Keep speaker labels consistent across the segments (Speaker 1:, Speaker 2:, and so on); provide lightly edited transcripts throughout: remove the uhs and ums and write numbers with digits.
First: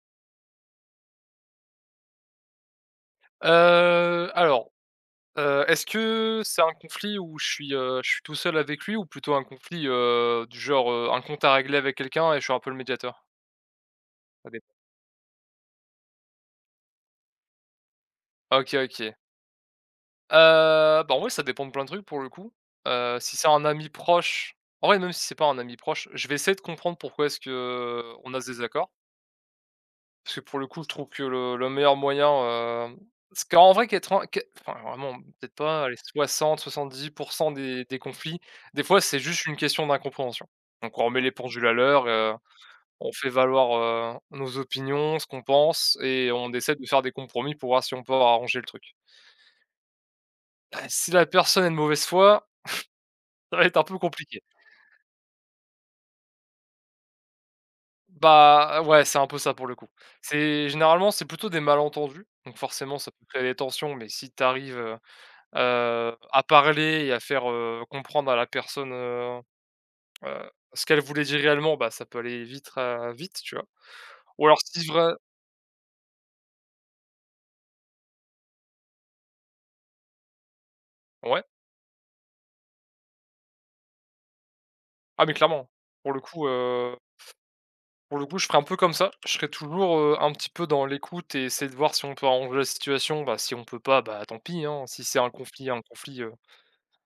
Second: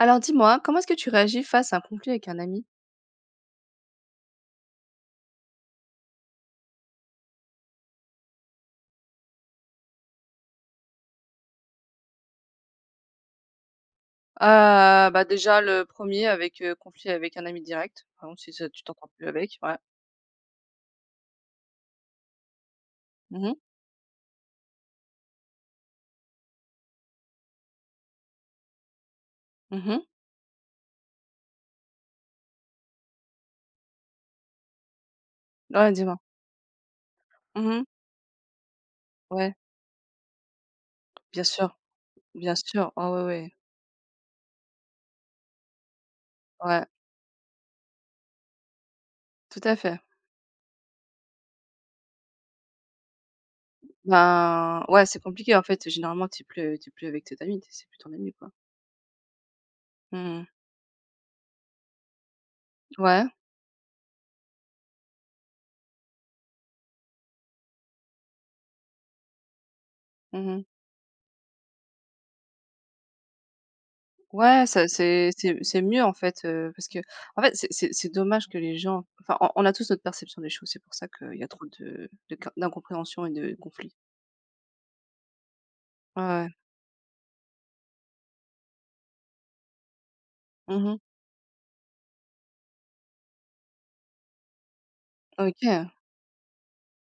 Speaker 1: Alors dis-moi, comment est-ce que tu réagis face à un conflit avec un ami?
Speaker 2: Alors, est-ce que c'est un conflit où je suis tout seul avec lui ou plutôt un conflit, du genre, un compte à régler avec quelqu'un et je suis un peu le médiateur? Ça dépend.
Speaker 1: Ah, bah déjà le premier avec, conflit avec un ami direct, par exemple si ça
Speaker 2: OK,
Speaker 1: tu t'entends
Speaker 2: OK.
Speaker 1: plus avec, ouais.
Speaker 2: Bah, en vrai, ça dépend de plein de trucs pour le coup. Si
Speaker 1: Mhm.
Speaker 2: c'est
Speaker 1: Mhm.
Speaker 2: un ami proche En vrai, même si c'est pas un ami proche, je vais essayer de comprendre pourquoi est-ce que on a ce désaccord. Parce que pour le coup, je trouve que le meilleur moyen, parce qu'en vrai 80 que enfin vraiment peut-être pas,
Speaker 1: Ouais,
Speaker 2: allez
Speaker 1: dis-moi.
Speaker 2: 60-70
Speaker 1: Mhm.
Speaker 2: des conflits, des fois, c'est juste
Speaker 1: Ouais,
Speaker 2: une question d'incompréhension. Donc on remet les
Speaker 1: bien
Speaker 2: pendules à
Speaker 1: sûr,
Speaker 2: l'heure,
Speaker 1: bien sûr.
Speaker 2: on
Speaker 1: Ah ouais,
Speaker 2: fait
Speaker 1: ouais.
Speaker 2: valoir, nos opinions, ce qu'on pense et on essaie
Speaker 1: Ouais,
Speaker 2: de faire des compromis pour voir si on peut arranger le truc.
Speaker 1: tout à fait.
Speaker 2: Bah, si la personne est de mauvaise foi, ça va être un peu compliqué.
Speaker 1: Ben, ouais, c'est compliqué en fait, généralement t'es plus avec cet ami, t'es c'est plus ton ami, quoi.
Speaker 2: Bah, ouais, c'est un peu ça pour le coup.
Speaker 1: Mhm.
Speaker 2: C'est généralement, c'est plutôt des malentendus, donc forcément ça peut
Speaker 1: Ouais.
Speaker 2: créer des tensions, mais si t'arrives à parler et à faire, comprendre à la personne,
Speaker 1: Mhm.
Speaker 2: ce qu'elle voulait dire réellement, bah, ça peut aller vite, tu vois? Ou alors
Speaker 1: Ouais,
Speaker 2: si
Speaker 1: ça
Speaker 2: vrai,
Speaker 1: c'est mieux en fait, parce que en fait, c'est dommage que les gens enfin, on a tous notre perception des choses, c'est pour ça qu'il y
Speaker 2: Ouais.
Speaker 1: a trop de q d'incompréhension et de conflits.
Speaker 2: Ah mais clairement. Pour le
Speaker 1: Ouais,
Speaker 2: coup,
Speaker 1: ouais.
Speaker 2: heu, pour le coup, je ferai un peu comme ça. Je serai toujours, un petit peu dans
Speaker 1: Mmh,
Speaker 2: l'écoute et essayer de voir si on peut arranger la situation. Bah, si on peut pas, bah, tant pis, hein. Si c'est un
Speaker 1: OK.
Speaker 2: conflit,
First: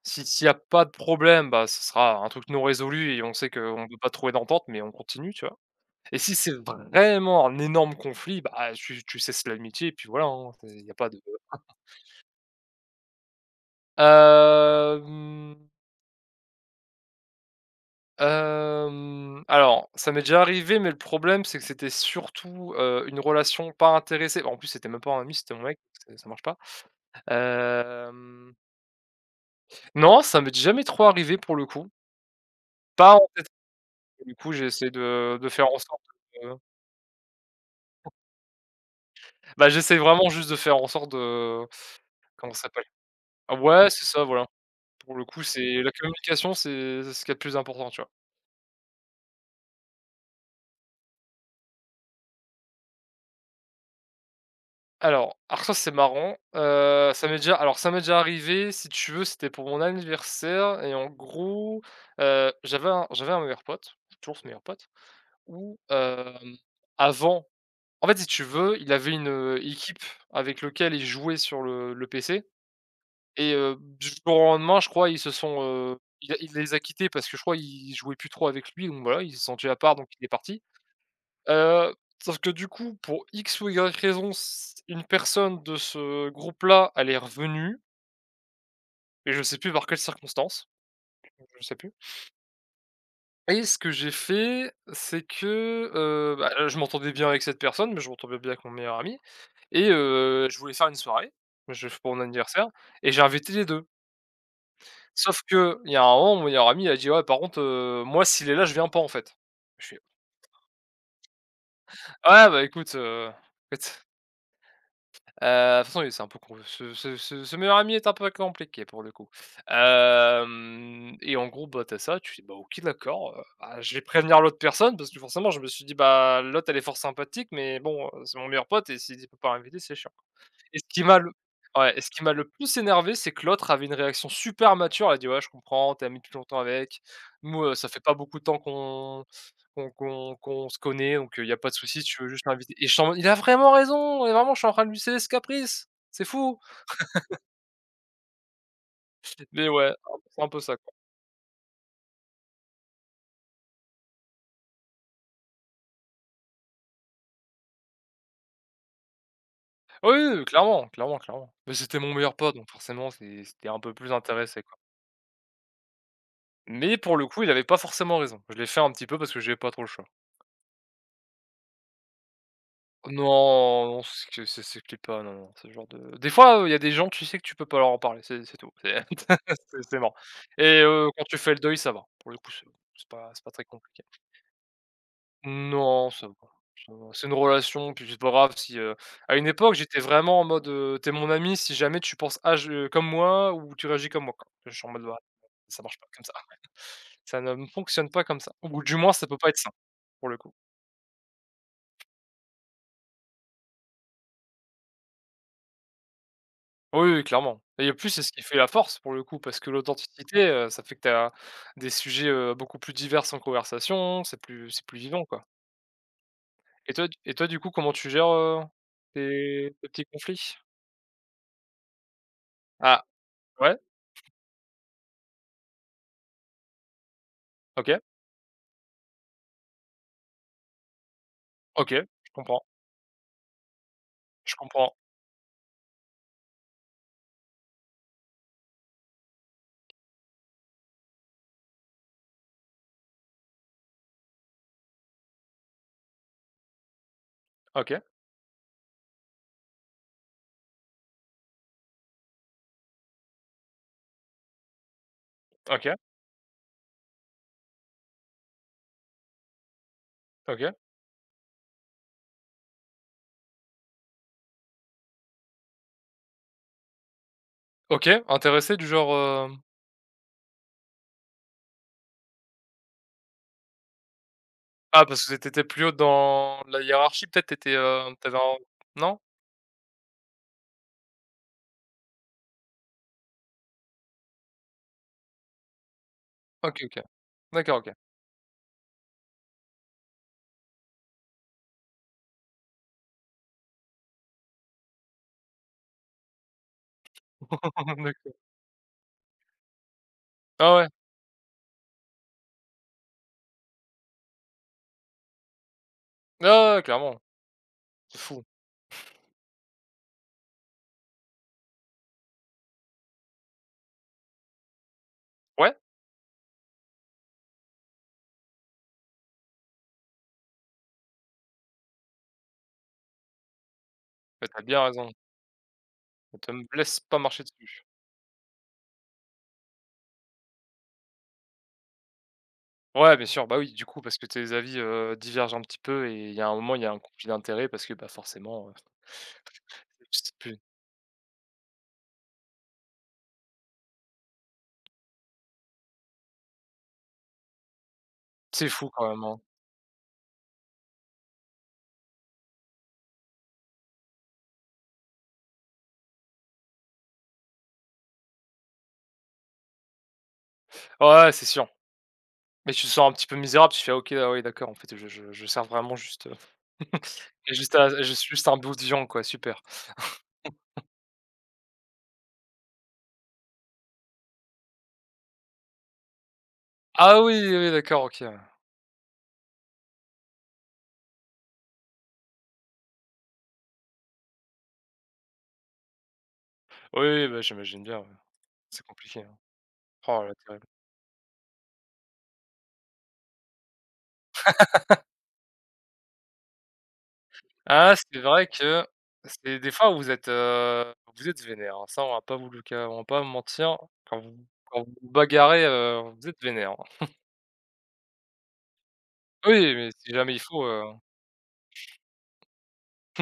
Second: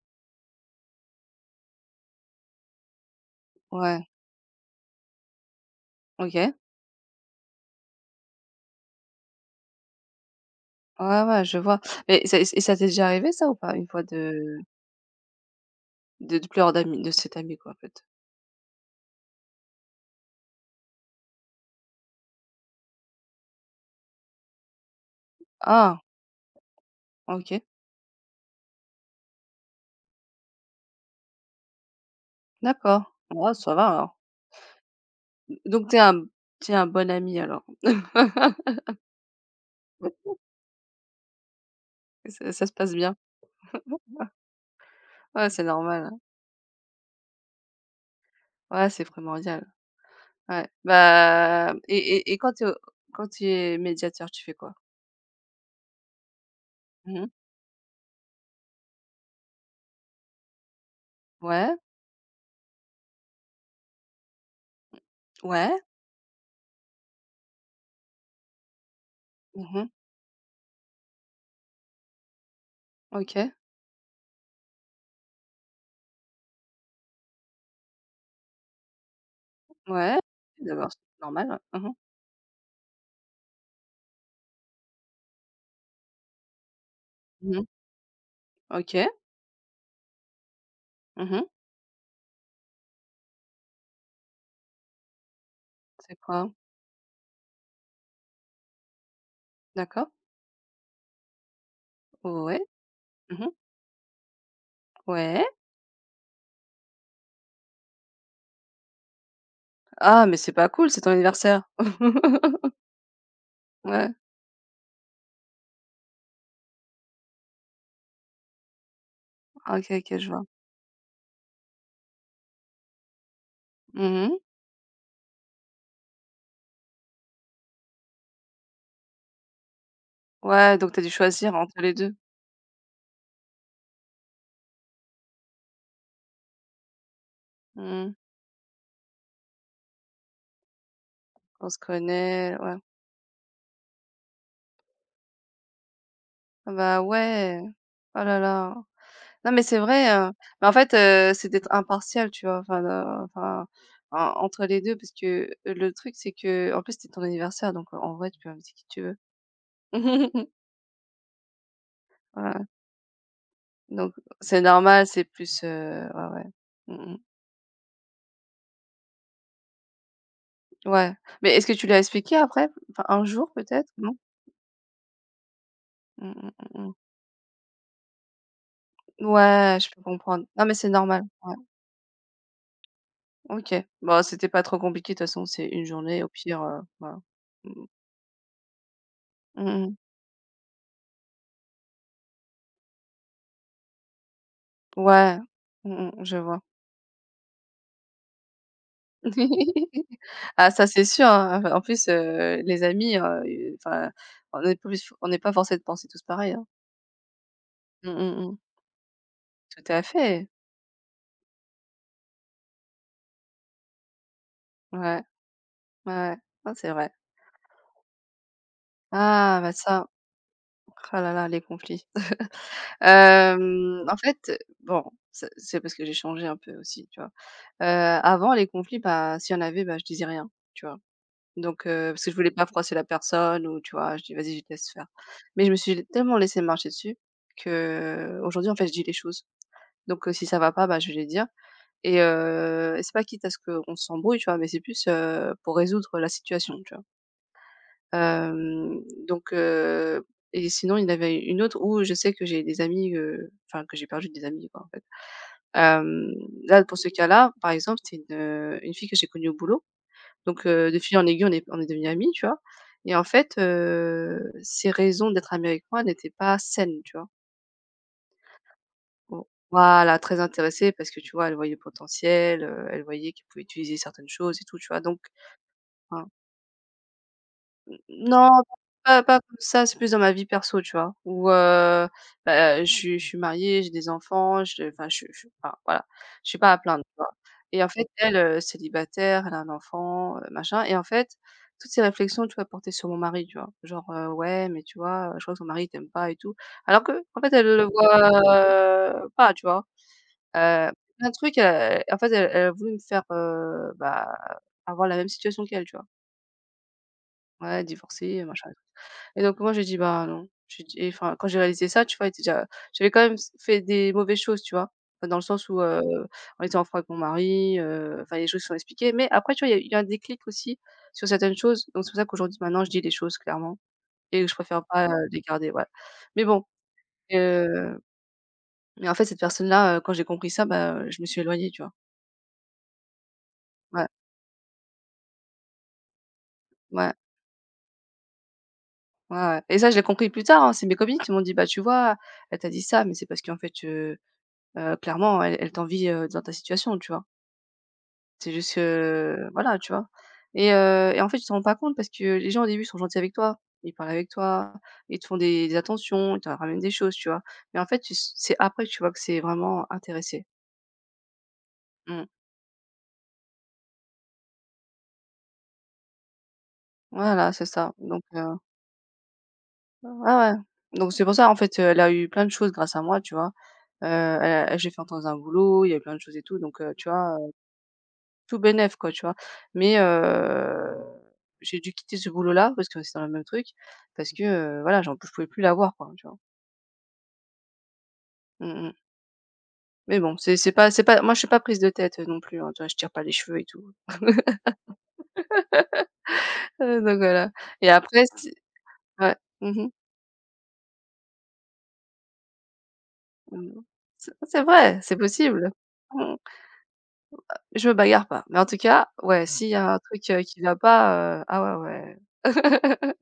Speaker 2: si s'il y a pas de problème, bah, ce sera un truc non résolu et on sait qu'on ne peut
Speaker 1: Ouais.
Speaker 2: pas trouver d'entente, mais on continue, tu vois? Et si c'est
Speaker 1: OK.
Speaker 2: vraiment un énorme conflit, bah, tu cesses l'amitié et puis voilà, hein, il y a pas de.
Speaker 1: Ouais, ouais, je vois. Mais ça et ça t'est déjà arrivé ça ou pas, une fois de
Speaker 2: hem,
Speaker 1: de de pleurer d'amis de cet ami quoi, en fait?
Speaker 2: alors ça m'est déjà arrivé, mais le problème c'est que c'était surtout, une relation pas intéressée. Bon, en plus, c'était même pas un ami, c'était mon mec,
Speaker 1: Ah!
Speaker 2: ça ça marche pas.
Speaker 1: OK.
Speaker 2: Hem, non, ça m'est jamais trop arrivé pour le coup,
Speaker 1: D'accord.
Speaker 2: pas en tête.
Speaker 1: Oh, ça va alors.
Speaker 2: Du coup, j'ai essayé de faire en
Speaker 1: Donc t'es
Speaker 2: sorte
Speaker 1: un
Speaker 2: de.
Speaker 1: t'es un bon ami alors?
Speaker 2: Bah, j'essaie vraiment juste de faire en sorte de
Speaker 1: Ça
Speaker 2: comment ça
Speaker 1: ça se
Speaker 2: s'appelle?
Speaker 1: passe bien?
Speaker 2: Ouais, c'est ça, voilà. Pour le coup,
Speaker 1: Ouais, c'est
Speaker 2: c'est la
Speaker 1: normal, hein.
Speaker 2: communication, c'est ce qu'il y a de plus important, tu vois?
Speaker 1: Ouais, c'est primordial. Ouais, bah et quand tu es médiateur, tu fais quoi?
Speaker 2: Alors ça, c'est marrant, ça
Speaker 1: Mmh,
Speaker 2: m'est déjà alors ça m'est déjà arrivé, si tu veux, c'était pour mon anniversaire et en
Speaker 1: ouais,
Speaker 2: gros, j'avais un meilleur pote, toujours ce meilleur pote, où,
Speaker 1: ouais.
Speaker 2: avant en fait, si tu veux, il avait une,
Speaker 1: Mmh,
Speaker 2: équipe avec lequel il jouait sur le PC et
Speaker 1: OK.
Speaker 2: du jour au lendemain, je crois, il les a quittés parce que je crois, ils jouaient plus trop avec lui, donc voilà, ils se sont sentis à part, donc
Speaker 1: Ouais.
Speaker 2: il est parti.
Speaker 1: D'accord, c'est normal, ouais. Mmh mh.
Speaker 2: Heu, Sauf que du coup, pour X ou Y raison, c une personne de ce groupe-là, elle est
Speaker 1: Mmh,
Speaker 2: revenue
Speaker 1: OK.
Speaker 2: et je sais plus par quelles circonstances,
Speaker 1: Mmh,
Speaker 2: je sais plus et ce que j'ai fait, c'est que,
Speaker 1: c'est
Speaker 2: bah,
Speaker 1: quoi?
Speaker 2: je m'entendais bien avec cette personne, mais je m'entendais bien avec mon meilleur ami et
Speaker 1: D'accord.
Speaker 2: je voulais faire une soirée, je f pour mon
Speaker 1: Ouais.
Speaker 2: anniversaire et j'ai
Speaker 1: Mmh,
Speaker 2: invité les deux. Sauf
Speaker 1: ouais.
Speaker 2: que il y a un moment, mon meilleur ami a dit: «Ouais, par contre, moi, s'il est là, je viens pas, en fait». Je fais:
Speaker 1: Ah, mais c'est pas cool, c'est ton anniversaire.
Speaker 2: «Ah bah, écoute,
Speaker 1: Ouais.
Speaker 2: De toute façon, oui, c'est un peu con. Ce meilleur ami est un peu compliqué pour le coup».
Speaker 1: OK, OK, je vois.
Speaker 2: Hem Et en gros, bah, tu ça, tu dis: «Bah, OK, d'accord, bah, je vais
Speaker 1: Mmh,
Speaker 2: prévenir l'autre personne» parce que forcément je me suis dit: «Bah, l'autre elle est fort sympathique mais bon, c'est mon meilleur pote et s'il ne peut pas inviter, c'est chiant». Et
Speaker 1: ouais,
Speaker 2: ce
Speaker 1: donc
Speaker 2: qui
Speaker 1: t'as dû
Speaker 2: m'a le
Speaker 1: choisir entre
Speaker 2: Ouais,
Speaker 1: les
Speaker 2: et ce
Speaker 1: deux.
Speaker 2: qui m'a le plus énervé, c'est que l'autre avait une réaction super mature. Elle a dit: «Ouais, je comprends, tu es ami depuis longtemps avec. Nous, ça fait pas
Speaker 1: Mmh.
Speaker 2: beaucoup de temps qu'on se connaît, donc il y a
Speaker 1: On
Speaker 2: pas de
Speaker 1: se
Speaker 2: souci, tu veux juste
Speaker 1: connaît,
Speaker 2: l'inviter»
Speaker 1: ouais.
Speaker 2: et j'étais en mode: «Il a vraiment raison et vraiment, je suis en train de lui céder ce caprice. C'est fou!»
Speaker 1: Ah bah ouais. Oh là là. Non, mais
Speaker 2: Mais
Speaker 1: c'est
Speaker 2: ouais,
Speaker 1: vrai,
Speaker 2: c'est un peu
Speaker 1: mais en
Speaker 2: ça, quoi.
Speaker 1: fait, c'est d'être impartial, tu vois? Enfin, enfin, en entre les 2, parce que, le truc, c'est que en plus, c'était ton anniversaire, donc en vrai, tu peux inviter qui tu veux.
Speaker 2: Oui, oui, oui, clairement, clairement, clairement. Mais c'était mon meilleur pote,
Speaker 1: Voilà,
Speaker 2: donc forcément, c'était un peu plus
Speaker 1: donc c'est
Speaker 2: intéressé, quoi.
Speaker 1: normal, c'est plus, ouais, ouais.
Speaker 2: Mais
Speaker 1: Mmh
Speaker 2: pour
Speaker 1: mh.
Speaker 2: le coup, il avait pas forcément raison. Je l'ai fait un petit peu parce que j'avais pas trop le choix.
Speaker 1: Ouais, mais est-ce que tu l'as expliqué après? Enfin, un jour
Speaker 2: Non,
Speaker 1: peut-être?
Speaker 2: non,
Speaker 1: Non?
Speaker 2: c'est que ça s'explique pas, non, non, ce genre de des
Speaker 1: Mmh mh,
Speaker 2: fois, il y a
Speaker 1: mmh
Speaker 2: des
Speaker 1: mh.
Speaker 2: gens, tu sais que tu peux pas leur en parler, c'est tout, c'est
Speaker 1: Ouais,
Speaker 2: c'est
Speaker 1: je
Speaker 2: c'est
Speaker 1: peux
Speaker 2: mort
Speaker 1: comprendre. Non, mais
Speaker 2: et
Speaker 1: c'est
Speaker 2: quand
Speaker 1: normal,
Speaker 2: tu fais
Speaker 1: ouais.
Speaker 2: le deuil, ça va. Pour le coup, c'est pas très
Speaker 1: OK.
Speaker 2: compliqué.
Speaker 1: Bon, c'était pas trop compliqué, de toute façon, c'est une
Speaker 2: Non,
Speaker 1: journée,
Speaker 2: ça
Speaker 1: au
Speaker 2: va,
Speaker 1: pire,
Speaker 2: ça va.
Speaker 1: voilà.
Speaker 2: C'est une
Speaker 1: Mmh mh.
Speaker 2: relation, puis c'est pas grave si, à une époque,
Speaker 1: Mmh,
Speaker 2: j'étais vraiment en mode, «Tu mon ami si jamais tu penses âge, je comme moi ou tu réagis comme moi», quoi. Je suis en mode: «Bah,
Speaker 1: ouais.
Speaker 2: ça marche pas
Speaker 1: Mmh
Speaker 2: comme
Speaker 1: mh,
Speaker 2: ça».
Speaker 1: je vois.
Speaker 2: Ça ne fonctionne pas comme ça ou du moins ça peut pas être sain, pour le coup.
Speaker 1: Ah ça c'est sûr, hein. En plus, les amis, enfin, on n'est pas forcé de penser tous pareil, hein.
Speaker 2: Oui, oui, clairement et en plus,
Speaker 1: Mmh
Speaker 2: c'est ce
Speaker 1: mh,
Speaker 2: qui fait
Speaker 1: mmh.
Speaker 2: la force pour le coup parce que
Speaker 1: Tout à
Speaker 2: l'authenticité,
Speaker 1: fait.
Speaker 2: ça fait que tu as des sujets, beaucoup plus divers en conversation, c'est plus
Speaker 1: Ouais,
Speaker 2: vivant, quoi.
Speaker 1: ouais, ouais. Ah, c'est
Speaker 2: et toi
Speaker 1: vrai.
Speaker 2: et toi, du coup, comment tu gères,
Speaker 1: Ah bah
Speaker 2: tes petits
Speaker 1: ça,
Speaker 2: conflits?
Speaker 1: oh là là, les conflits.
Speaker 2: Ah, ouais,
Speaker 1: En fait, bon, c'est parce que j'ai changé un peu aussi, tu vois? Heu,
Speaker 2: OK,
Speaker 1: avant les conflits, bah, s'il y en avait, bah, je disais rien, tu vois? Donc
Speaker 2: OK,
Speaker 1: parce
Speaker 2: je
Speaker 1: que je voulais
Speaker 2: comprends,
Speaker 1: pas froisser la personne ou tu vois? Je dis:
Speaker 2: je
Speaker 1: «Vas-y, je te laisse
Speaker 2: comprends.
Speaker 1: faire». Mais je me suis tellement laissée marcher dessus que aujourd'hui, en fait, je dis les choses. Donc, si ça va pas, bah, je vais lui dire et c'est pas quitte à ce qu'on s'embrouille, tu vois? Mais c'est plus, pour résoudre la situation, tu vois?
Speaker 2: OK,
Speaker 1: Hem, donc, et sinon, il y en avait une autre où je sais que j'ai des amis, enfin que j'ai perdu des amis, quoi, en fait.
Speaker 2: OK,
Speaker 1: Hem, Là, pour ce cas-là, par exemple, c'est une fille que j'ai connue au boulot. Donc,
Speaker 2: OK,
Speaker 1: de fil en aiguille, on est devenues amies, tu vois? Et en fait, ses raisons d'être amie avec moi n'étaient pas saines, tu vois?
Speaker 2: OK, intéressé du genre,
Speaker 1: Bon,
Speaker 2: heu
Speaker 1: voilà, très intéressée parce que, tu vois, elle voyait le potentiel, elle voyait qu'il pouvait utiliser certaines choses et tout, tu vois?
Speaker 2: Ah,
Speaker 1: Donc
Speaker 2: parce que tu étais plus haut
Speaker 1: enfin,
Speaker 2: dans la hiérarchie peut-être? T'avais
Speaker 1: non,
Speaker 2: un, non?
Speaker 1: pas comme ça, c'est plus dans ma vie perso, tu vois? Où, bah, je suis mariée, j'ai des enfants, je enfin, voilà, je suis pas à
Speaker 2: OK, OK,
Speaker 1: plaindre, tu vois?
Speaker 2: d'accord,
Speaker 1: Et en
Speaker 2: OK.
Speaker 1: fait, elle, célibataire, elle a un enfant, machin et en fait, toutes ces réflexions, tu vois, portées sur mon mari, tu vois? Genre: «Ouais, mais tu vois, je crois que ton mari t'aime pas et tout». Alors que en fait, elle le voit
Speaker 2: D'accord.
Speaker 1: pas, tu vois?
Speaker 2: Ah ouais,
Speaker 1: Heu, plein de trucs, en fait, elle a voulu me faire, bah, avoir la même situation qu'elle, tu vois?
Speaker 2: ah ouais, clairement,
Speaker 1: Ouais,
Speaker 2: c'est fou.
Speaker 1: divorcée, machin et tout et donc moi, j'ai dit: «Bah, non». J'ai dit enfin, quand j'ai réalisé ça, tu vois, j'avais quand même s fait des mauvaises choses, tu vois? Enfin, dans le sens
Speaker 2: Ouais,
Speaker 1: où, on était en froid avec mon mari, enfin, les choses se sont expliquées mais après, tu vois, il y a eu un déclic aussi sur certaines choses donc c'est pour ça qu'aujourd'hui, maintenant, je dis les choses clairement et
Speaker 2: bah,
Speaker 1: je
Speaker 2: tu bien
Speaker 1: préfère pas,
Speaker 2: raison.
Speaker 1: les garder, ouais mais
Speaker 2: Ça
Speaker 1: bon,
Speaker 2: me laisse pas marcher dessus.
Speaker 1: heu, mais en fait, cette personne-là, quand j'ai compris ça, bah, je me suis éloignée, tu vois?
Speaker 2: Ouais, bien sûr, bah oui, du coup,
Speaker 1: Ouais,
Speaker 2: parce que tes avis, divergent un petit peu et il y a un moment, il y a un
Speaker 1: ouais.
Speaker 2: conflit d'intérêts parce que, bah, forcément,
Speaker 1: Ouais, ouais et ça, je l'ai
Speaker 2: je
Speaker 1: compris
Speaker 2: sais
Speaker 1: plus
Speaker 2: plus.
Speaker 1: tard, hein. C'est mes copines qui m'ont dit: «Bah, tu vois, elle t'a dit ça, mais c'est parce qu'en fait, clairement, elle t'envie, dans ta situation», tu vois? C'est
Speaker 2: C'est
Speaker 1: juste
Speaker 2: fou quand même,
Speaker 1: que
Speaker 2: hein.
Speaker 1: voilà, tu vois? Et en fait, tu te rends pas compte parce que les gens, au début, sont gentils avec toi. Ils parlent avec toi, ils te font des attentions, ils te ramènent des choses, tu vois? Mais en fait, tu s c'est après que tu vois que c'est vraiment intéressé.
Speaker 2: Ouais, ouais, c'est sûr.
Speaker 1: Mmh.
Speaker 2: Mais tu te sens un petit peu misérable, tu fais: ah, «OK, ah oui, d'accord, en fait, je sers vraiment juste,
Speaker 1: Voilà, c'est
Speaker 2: juste à
Speaker 1: ça.
Speaker 2: je
Speaker 1: Donc
Speaker 2: suis juste un bout de viande, quoi, super».
Speaker 1: ouais, ouais. Donc c'est pour ça, en fait, elle a eu plein de choses grâce à moi, tu vois? Elle a j'ai fait entendre un boulot, il y a eu plein de choses et tout, donc tu
Speaker 2: Ah oui,
Speaker 1: vois?
Speaker 2: oui, oui, d'accord, OK, ouais.
Speaker 1: Tout bénef quoi, tu vois? Mais j'ai dû quitter ce boulot-là parce que c'est dans le même truc, parce que, voilà, j'en je pouvais plus l'avoir quoi, tu vois?
Speaker 2: Oui, oui, bah, j'imagine bien, ouais.
Speaker 1: Mmh
Speaker 2: C'est
Speaker 1: mh.
Speaker 2: compliqué, hein.
Speaker 1: Mais
Speaker 2: Oh là,
Speaker 1: bon, c'est
Speaker 2: terrible.
Speaker 1: c'est pas c'est pas moi je suis pas prise de tête, non plus, hein, tu vois? Je tire pas les cheveux et tout. Donc voilà et
Speaker 2: Ah, c'est
Speaker 1: après
Speaker 2: vrai
Speaker 1: si
Speaker 2: que
Speaker 1: ouais.
Speaker 2: c'est des
Speaker 1: Mmh mh.
Speaker 2: fois vous êtes vénère, hein. Ça, on va pas vous mentir.
Speaker 1: Mmh.
Speaker 2: Quand
Speaker 1: C'est
Speaker 2: vous
Speaker 1: c'est
Speaker 2: quand vous
Speaker 1: vrai,
Speaker 2: vous
Speaker 1: c'est
Speaker 2: bagarrez,
Speaker 1: possible.
Speaker 2: vous
Speaker 1: Mmh.
Speaker 2: êtes vénère, hein.
Speaker 1: Je me bagarre pas. Mais en tout cas, ouais, s'il
Speaker 2: Oui,
Speaker 1: y
Speaker 2: mais
Speaker 1: a un
Speaker 2: si
Speaker 1: truc,
Speaker 2: jamais il
Speaker 1: qui
Speaker 2: faut,
Speaker 1: va pas, ah ouais, ouais.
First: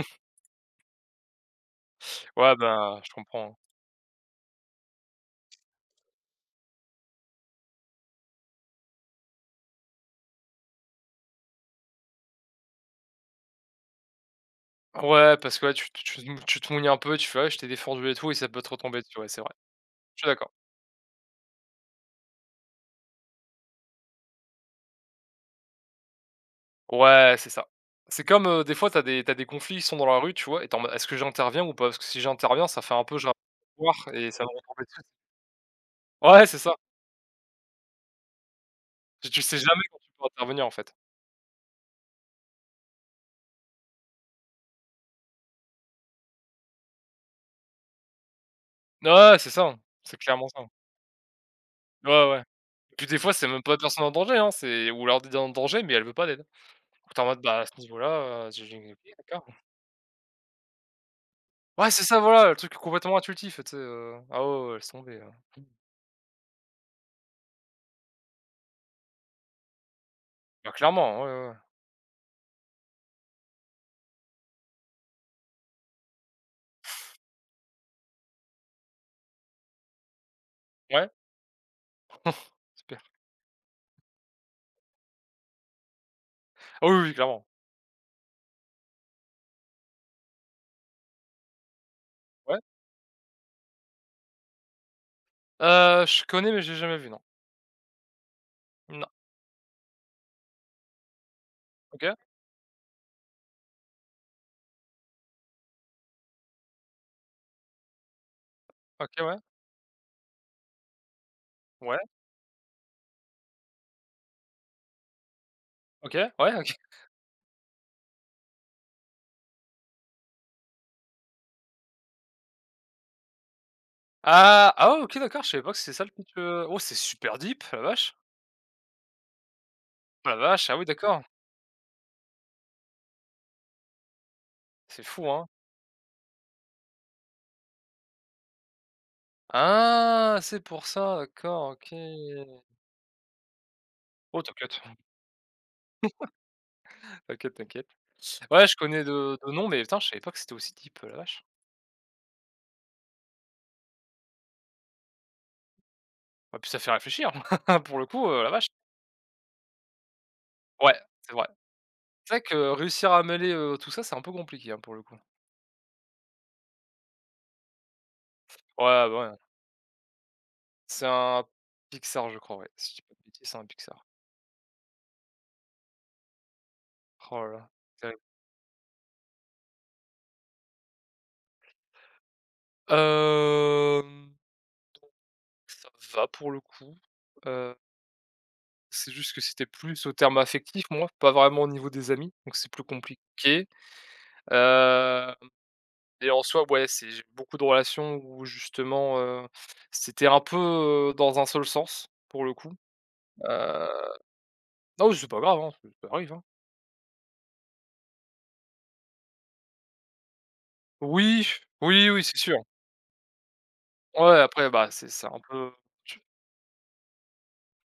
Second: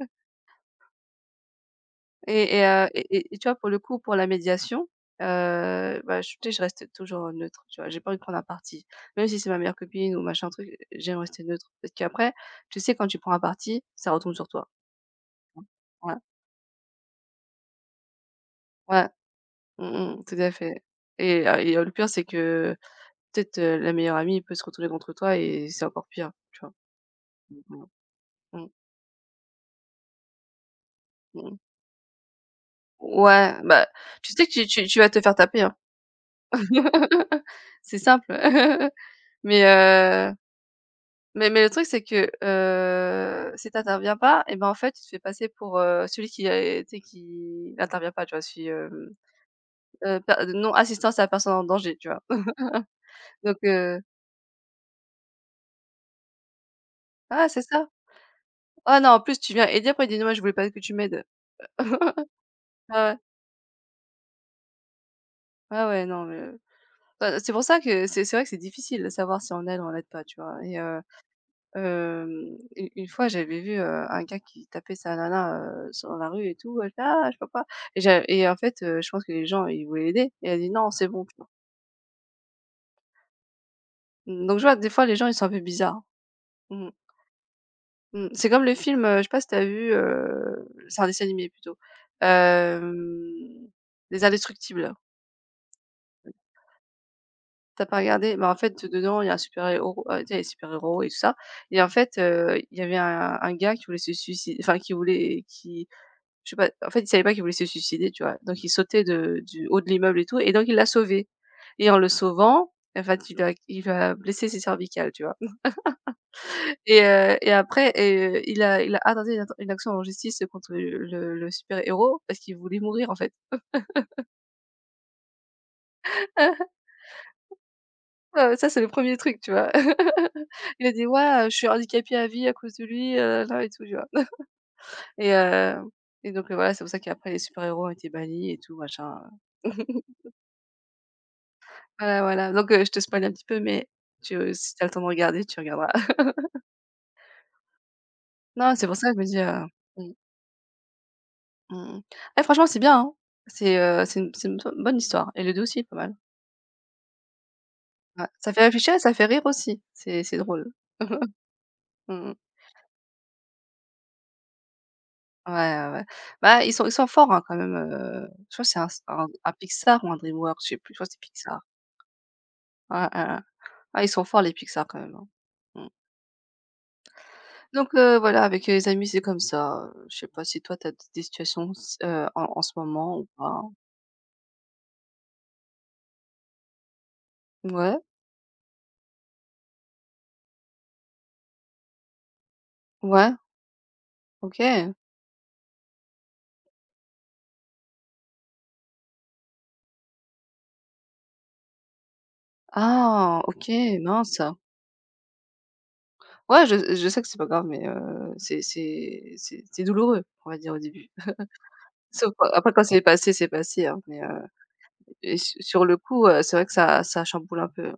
Speaker 2: ouais,
Speaker 1: Et et heu
Speaker 2: bah, je
Speaker 1: et et et tu
Speaker 2: comprends.
Speaker 1: vois, pour le coup, pour la médiation, bah, je tu sais, je reste toujours, neutre, tu vois? J'ai pas envie de prendre un parti. Même si c'est ma meilleure copine ou machin truc, j'aime rester neutre. Parce qu'après, tu sais, quand tu prends un parti, ça retourne sur toi.
Speaker 2: Ouais, parce que, ouais, tu tu
Speaker 1: Ouais,
Speaker 2: tu te mou tu te mouilles un peu, tu fais: «Ouais, je t'ai défendu et tout» et ça peut te retomber
Speaker 1: ouais,
Speaker 2: dessus, ouais, c'est vrai.
Speaker 1: mmh
Speaker 2: Je
Speaker 1: mh,
Speaker 2: suis
Speaker 1: tout
Speaker 2: d'accord.
Speaker 1: à fait le pire, c'est que peut-être, la meilleure amie peut se retourner contre toi et c'est encore pire, tu vois?
Speaker 2: Ouais, c'est
Speaker 1: Mmh
Speaker 2: ça.
Speaker 1: mh.
Speaker 2: C'est comme,
Speaker 1: Mmh.
Speaker 2: des fois, t'as des conflits, qui sont dans la rue, tu vois? Et tu en mode: «Est-ce que
Speaker 1: Mmh,
Speaker 2: j'interviens ou pas?» parce que si j'interviens, ça fait un peu genre
Speaker 1: ouais, bah,
Speaker 2: et
Speaker 1: tu
Speaker 2: ça
Speaker 1: sais
Speaker 2: va
Speaker 1: que
Speaker 2: me
Speaker 1: tu
Speaker 2: retomber
Speaker 1: tu tu
Speaker 2: dessus.
Speaker 1: vas te faire taper, hein.
Speaker 2: Ouais, c'est ça.
Speaker 1: C'est simple.
Speaker 2: Tu sais
Speaker 1: Mais
Speaker 2: jamais quand tu peux
Speaker 1: heu
Speaker 2: intervenir, en fait.
Speaker 1: mais le truc, c'est que, si tu interviens pas et ben, en fait, tu te fais passer pour, celui qui est tu sais, qui n'intervient pas, tu vois? Celui,
Speaker 2: Ouais, c'est ça, hein, c'est
Speaker 1: per
Speaker 2: clairement ça.
Speaker 1: non assistance à la personne en danger, tu vois?
Speaker 2: Ouais, ouais. Et puis des fois, c'est
Speaker 1: Donc
Speaker 2: même pas la personne en danger, hein, c'est ou alors d'idée en danger, mais elle veut pas d'aide. Tu es en mode,
Speaker 1: ah,
Speaker 2: bah,
Speaker 1: c'est
Speaker 2: à ce
Speaker 1: ça.
Speaker 2: niveau-là, j'ai OK,
Speaker 1: Ah non, en plus,
Speaker 2: d'accord.
Speaker 1: tu viens aider, après, il dit: «Non, mais je voulais pas que tu m'aides».
Speaker 2: Ouais, c'est ça, voilà, le truc
Speaker 1: Ah
Speaker 2: complètement
Speaker 1: ouais.
Speaker 2: intuitif, tu sais, ah ouais, ouais, laisse tomber.
Speaker 1: Ouais, ouais, non, mais, bah, c'est pour ça que c'est vrai que c'est difficile de savoir si on aide ou on n'aide pas, tu vois?
Speaker 2: Bah,
Speaker 1: Et
Speaker 2: clairement, ouais, ouais,
Speaker 1: Hem, u une fois, j'avais vu, un gars qui tapait sa nana, sur dans la rue et tout, elle fait: «Ah, je peux pas» et en fait, je pense que les gens, ils voulaient l'aider et elle dit: «Non,
Speaker 2: ouais.
Speaker 1: c'est
Speaker 2: Ouais?
Speaker 1: bon», tu vois?
Speaker 2: Super.
Speaker 1: Mmh, donc je vois, des fois, les gens, ils sont un peu bizarres.
Speaker 2: Ah
Speaker 1: Mmh
Speaker 2: oui, oui, clairement.
Speaker 1: mh, mmh. C'est comme le film, je sais pas si t'as vu, c'est un dessin animé plutôt,
Speaker 2: Ouais.
Speaker 1: hem, Les Indestructibles.
Speaker 2: Je connais, mais j'ai jamais vu, non.
Speaker 1: T'as pas regardé? Bah, en fait,
Speaker 2: Non.
Speaker 1: dedans, il y a un super héros, tu sais, les super héros et tout ça et en
Speaker 2: OK,
Speaker 1: fait, il y avait un gars qui voulait se suicider, enfin qui voulait qui Je sais pas, en fait, il savait pas qu'il voulait se suicider, tu vois? Donc il sautait
Speaker 2: OK, ouais.
Speaker 1: de du haut de l'immeuble et tout et donc il l'a sauvé et en
Speaker 2: Ouais,
Speaker 1: le sauvant, en fait, il a blessé ses cervicales, tu vois?
Speaker 2: OK, ouais, OK.
Speaker 1: Et après il a intenté une action en justice contre le super-héros parce qu'il voulait mourir, en fait.
Speaker 2: Ah! Ah ouais, OK, d'accord, je savais pas que c'était ça le pitch, oh, c'est super deep, la vache!
Speaker 1: Ça, c'est le premier truc, tu vois?
Speaker 2: Oh la vache, ah oui,
Speaker 1: Il a dit:
Speaker 2: d'accord.
Speaker 1: «Ouais, je suis handicapé à vie à cause de lui, là et tout», tu vois?
Speaker 2: C'est fou,
Speaker 1: Et
Speaker 2: hein.
Speaker 1: heu et donc voilà, c'est pour ça qu'après les super-héros ont été bannis et tout machin.
Speaker 2: Ah! C'est pour ça, d'accord, OK.
Speaker 1: Voilà, voilà, donc je te spoil un petit peu, mais tu
Speaker 2: Oh
Speaker 1: si
Speaker 2: t'inquiète,
Speaker 1: tu as le temps de regarder, tu regarderas.
Speaker 2: t'inquiète, t'inquiète. Ouais,
Speaker 1: Non,
Speaker 2: je
Speaker 1: c'est pour
Speaker 2: connais
Speaker 1: ça que je me
Speaker 2: de
Speaker 1: dis,
Speaker 2: de nom mais putain, je
Speaker 1: mmh,
Speaker 2: savais pas que c'était aussi deep, la vache.
Speaker 1: mmh mh. Eh franchement, c'est bien, hein. C'est une bo bonne histoire et le 2 aussi est pas mal.
Speaker 2: Ah puis ça fait réfléchir, pour le coup,
Speaker 1: Ouais,
Speaker 2: la
Speaker 1: ça fait
Speaker 2: vache.
Speaker 1: réfléchir et ça fait rire aussi. C'est drôle.
Speaker 2: Ouais, c'est vrai.
Speaker 1: Mmh
Speaker 2: C'est
Speaker 1: mh.
Speaker 2: vrai que réussir à mêler, tout ça, c'est un peu compliqué, hein, pour le coup.
Speaker 1: Ouais, ouais, ouais. Bah, ils sont forts, hein, quand même, je crois que c'est
Speaker 2: Ouais,
Speaker 1: un s
Speaker 2: bah,
Speaker 1: un
Speaker 2: ouais.
Speaker 1: un Pixar ou un DreamWorks, je sais plus, je
Speaker 2: C'est
Speaker 1: crois que c'est
Speaker 2: un
Speaker 1: Pixar.
Speaker 2: Pixar, je crois, ouais. Si je dis
Speaker 1: Ouais,
Speaker 2: pas de
Speaker 1: ouais, ouais.
Speaker 2: bêtises, c'est un
Speaker 1: Ah,
Speaker 2: Pixar.
Speaker 1: ils sont forts les Pixar quand même, hein. Mmh.
Speaker 2: Oh là là,
Speaker 1: Donc
Speaker 2: terrible.
Speaker 1: voilà, avec les amis, c'est comme ça, je sais pas si toi tu as des situations s en en ce moment ou pas?
Speaker 2: Hem, Ça va pour le coup. Heu,
Speaker 1: Ouais,
Speaker 2: c'est juste que c'était plus au terme affectif, moi, pas vraiment au niveau des amis, donc c'est plus
Speaker 1: ouais,
Speaker 2: compliqué.
Speaker 1: OK.
Speaker 2: Heu Et en soi, ouais, c'est j'ai beaucoup de relations où justement, c'était un peu, dans un seul sens, pour le coup.
Speaker 1: Ah, OK,
Speaker 2: Heu,
Speaker 1: mince.
Speaker 2: non, c'est pas grave, hein, ça ça arrive, hein.
Speaker 1: Ouais, je sais que c'est pas grave, mais c'est douloureux, on va dire, au début.
Speaker 2: Oui, oui, oui,
Speaker 1: Sauf
Speaker 2: c'est
Speaker 1: que
Speaker 2: sûr.
Speaker 1: après quand c'est passé, hein, mais
Speaker 2: Ouais, après, bah, c'est
Speaker 1: et
Speaker 2: un
Speaker 1: su
Speaker 2: peu
Speaker 1: sur le coup, c'est vrai que ça chamboule un peu.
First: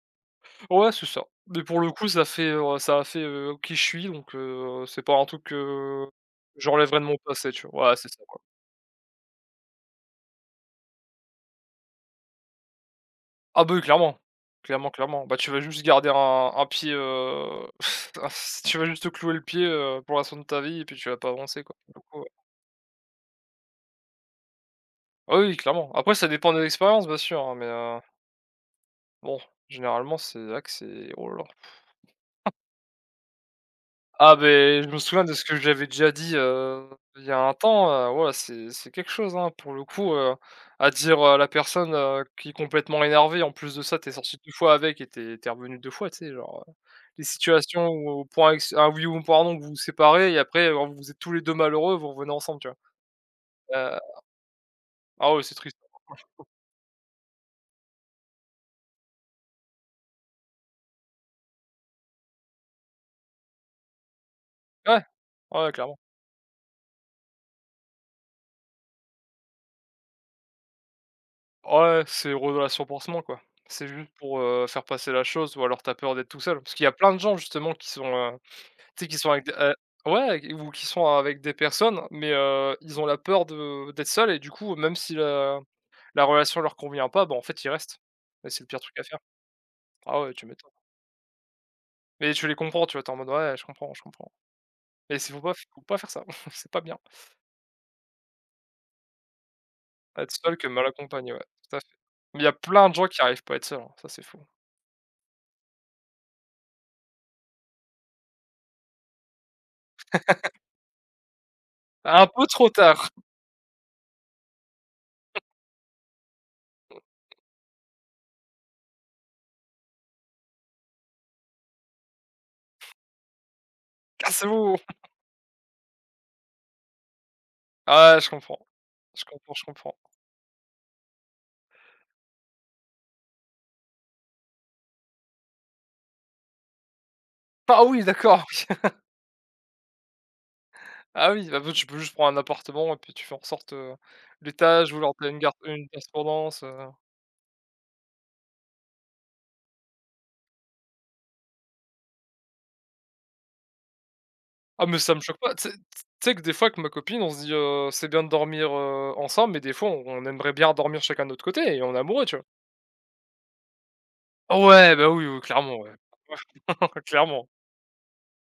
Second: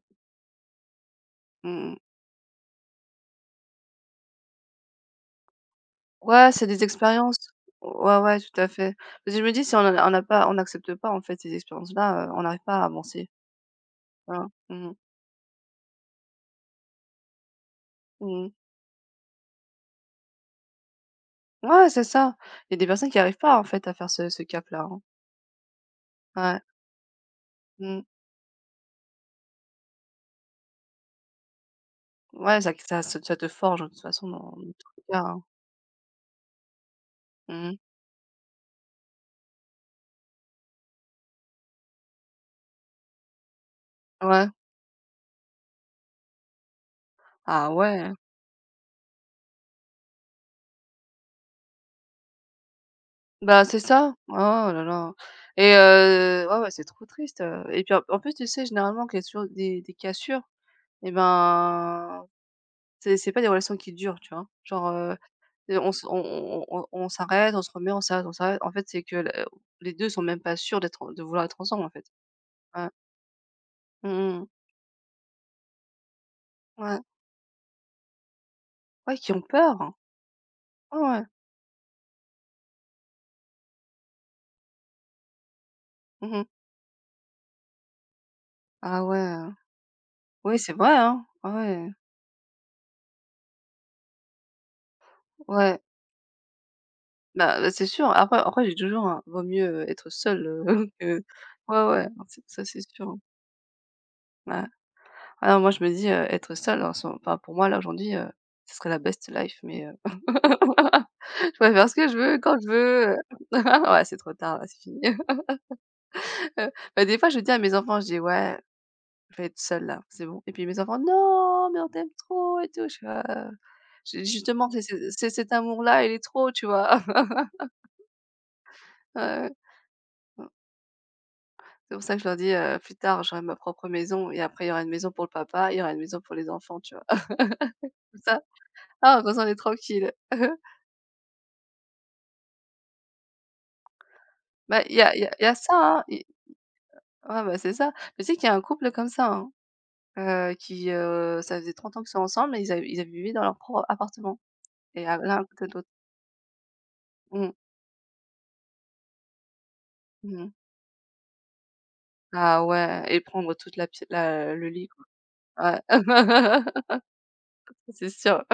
Speaker 2: ouais, c'est ça. Mais pour le
Speaker 1: Mmh.
Speaker 2: coup, ça a fait, qui je suis, donc c'est pas un truc,
Speaker 1: Ouais, c'est des
Speaker 2: j'enlèverais de mon
Speaker 1: expériences.
Speaker 2: passé, tu vois? Ouais, c'est
Speaker 1: Ouais,
Speaker 2: ça, quoi.
Speaker 1: ouais, tout à fait. Parce que je me dis si on n'a pas on n'accepte pas, en fait, ces expériences-là, on n'arrive pas à avancer,
Speaker 2: Ah bah oui, clairement.
Speaker 1: voilà. Mmh
Speaker 2: Clairement,
Speaker 1: mh.
Speaker 2: clairement. Bah, tu vas juste garder un pied,
Speaker 1: Mmh.
Speaker 2: si tu vas juste te clouer le pied, pour le restant de ta vie et puis tu vas pas avancer, quoi.
Speaker 1: Ouais,
Speaker 2: Du
Speaker 1: c'est
Speaker 2: coup.
Speaker 1: ça. Il y a des personnes qui n'arrivent pas, en fait, à faire ce cap-là, hein.
Speaker 2: Ah oui, clairement. Après ça dépend
Speaker 1: Ouais.
Speaker 2: des expériences bien sûr, hein, mais
Speaker 1: Mmh.
Speaker 2: bon, généralement c'est vrai que c'est oh là là.
Speaker 1: Ouais, ça te forge, de toute façon,
Speaker 2: Ah
Speaker 1: dans
Speaker 2: ben, je
Speaker 1: tous
Speaker 2: me
Speaker 1: les cas,
Speaker 2: souviens de
Speaker 1: hein.
Speaker 2: ce que j'avais déjà dit, il y a un
Speaker 1: Mmh.
Speaker 2: temps, ouais, c'est quelque chose, hein, pour le coup, à dire, à la personne, qui est complètement énervée, en plus de ça, t'es sorti
Speaker 1: Ouais.
Speaker 2: 2 fois avec et t'es es revenu 2 fois, tu sais? Genre, les
Speaker 1: Ah
Speaker 2: situations
Speaker 1: ouais,
Speaker 2: où
Speaker 1: hein.
Speaker 2: au point ex un oui ou un point vous vous séparez et après, vous êtes tous les 2 malheureux, vous revenez ensemble, tu vois?
Speaker 1: Bah, c'est
Speaker 2: Heu,
Speaker 1: ça. Oh là là,
Speaker 2: ah ouais, c'est
Speaker 1: et
Speaker 2: triste.
Speaker 1: ouais, ouais, c'est trop triste, et puis, en en plus, tu sais, généralement, quand il y a toujours des cassures et ben, c'est pas des relations qui durent, tu vois? Genre,
Speaker 2: Ouais, ouais, ouais,
Speaker 1: on
Speaker 2: clairement.
Speaker 1: se on on on on s'arrête, on se remet, on s'arrête, on s'arrête. En fait, c'est que le les 2 sont même pas sûrs d'être en de vouloir être ensemble, en
Speaker 2: Ouais,
Speaker 1: fait.
Speaker 2: c'est une relation
Speaker 1: Ouais.
Speaker 2: pansement, quoi. C'est juste pour,
Speaker 1: Mmh.
Speaker 2: faire passer la chose ou alors tu as peur d'être tout seul. Parce qu'il y a
Speaker 1: Ouais.
Speaker 2: plein de gens justement qui sont, tu sais,
Speaker 1: Ouais,
Speaker 2: qui sont
Speaker 1: qui ont
Speaker 2: avec des
Speaker 1: peur.
Speaker 2: ouais ou qui
Speaker 1: Ah
Speaker 2: sont
Speaker 1: ouais.
Speaker 2: avec des personnes, mais ils ont la peur de d'être seuls et du coup, même si la
Speaker 1: Mmh.
Speaker 2: relation leur convient pas, bah, en fait, ils restent et c'est le pire truc à
Speaker 1: Ah
Speaker 2: faire.
Speaker 1: ouais, hein.
Speaker 2: Ah ouais, tu
Speaker 1: Oui,
Speaker 2: m'étonnes.
Speaker 1: c'est vrai, hein. Ah ouais.
Speaker 2: Mais tu les comprends, tu vois? Tu es en mode: «Ouais, je comprends» et c'est faut pas faut
Speaker 1: Ouais.
Speaker 2: pas faire ça, c'est pas bien.
Speaker 1: Bah, c'est sûr. Après j'ai toujours un vaut mieux, être
Speaker 2: Être
Speaker 1: seul
Speaker 2: seul que mal
Speaker 1: que
Speaker 2: accompagné, ouais, tout à
Speaker 1: ouais,
Speaker 2: fait.
Speaker 1: ouais, hein,
Speaker 2: Mais il
Speaker 1: c'est
Speaker 2: y a
Speaker 1: ça c'est
Speaker 2: plein de gens
Speaker 1: sûr, hein.
Speaker 2: qui arrivent pas à être seuls, hein, ça c'est fou.
Speaker 1: Ouais. Ah moi je me dis, être seul enfin pour moi là aujourd'hui, ce serait la best life mais je pourrais faire ce que je
Speaker 2: Un
Speaker 1: veux,
Speaker 2: peu
Speaker 1: quand je
Speaker 2: trop tard,
Speaker 1: veux. Ouais, c'est trop tard là, c'est fini. Heu, bah, des fois je dis à mes enfants, je dis: «Ouais, je vais être seule là, c'est bon» et puis mes enfants: «Non, mais on t'aime trop et tout». Je fais: «Ah». Je dis: «Justement,
Speaker 2: cassez-vous!
Speaker 1: c'est cet amour-là, il est trop», tu vois?
Speaker 2: Ah ouais, je comprends. Je
Speaker 1: Ouais.
Speaker 2: comprends, je comprends.
Speaker 1: C'est pour ça que je leur dis, «Plus tard, j'aurai ma propre maison et après il y aura une maison pour le papa, il y aura une maison pour les enfants», tu vois?
Speaker 2: Ah oui,
Speaker 1: Comme ça,
Speaker 2: d'accord,
Speaker 1: ah, comme ça on est tranquille.
Speaker 2: Ah oui, bah, tu peux juste prendre un appartement et puis tu fais en sorte,
Speaker 1: Bah,
Speaker 2: l'étage ou
Speaker 1: il y
Speaker 2: alors
Speaker 1: a il y
Speaker 2: tu
Speaker 1: a
Speaker 2: une
Speaker 1: il y
Speaker 2: garde
Speaker 1: a
Speaker 2: une
Speaker 1: ça, hein, et
Speaker 2: correspondance.
Speaker 1: ouais, bah, c'est ça. Mais tu sais qu'il y a un couple comme ça, hein, qui, ça faisait 30 ans qu'ils sont ensemble et ils avaient vivaient dans leur propre appartement
Speaker 2: Ah mais
Speaker 1: et
Speaker 2: ça
Speaker 1: à
Speaker 2: me choque
Speaker 1: l'un à
Speaker 2: pas,
Speaker 1: côté
Speaker 2: tu
Speaker 1: de
Speaker 2: sais
Speaker 1: l'autre.
Speaker 2: tu sais que des fois avec ma copine, on se
Speaker 1: Mmh.
Speaker 2: dit, «C'est bien de dormir, ensemble», mais des fois, on
Speaker 1: Mmh.
Speaker 2: aimerait bien dormir chacun de notre côté et on est amoureux, tu vois?
Speaker 1: Ah ouais, et prendre toute la pié la
Speaker 2: Ah
Speaker 1: le lit,
Speaker 2: ouais,
Speaker 1: quoi.
Speaker 2: bah, oui, oui, clairement,
Speaker 1: Ouais.
Speaker 2: ouais. Ouais, clairement.
Speaker 1: C'est sûr.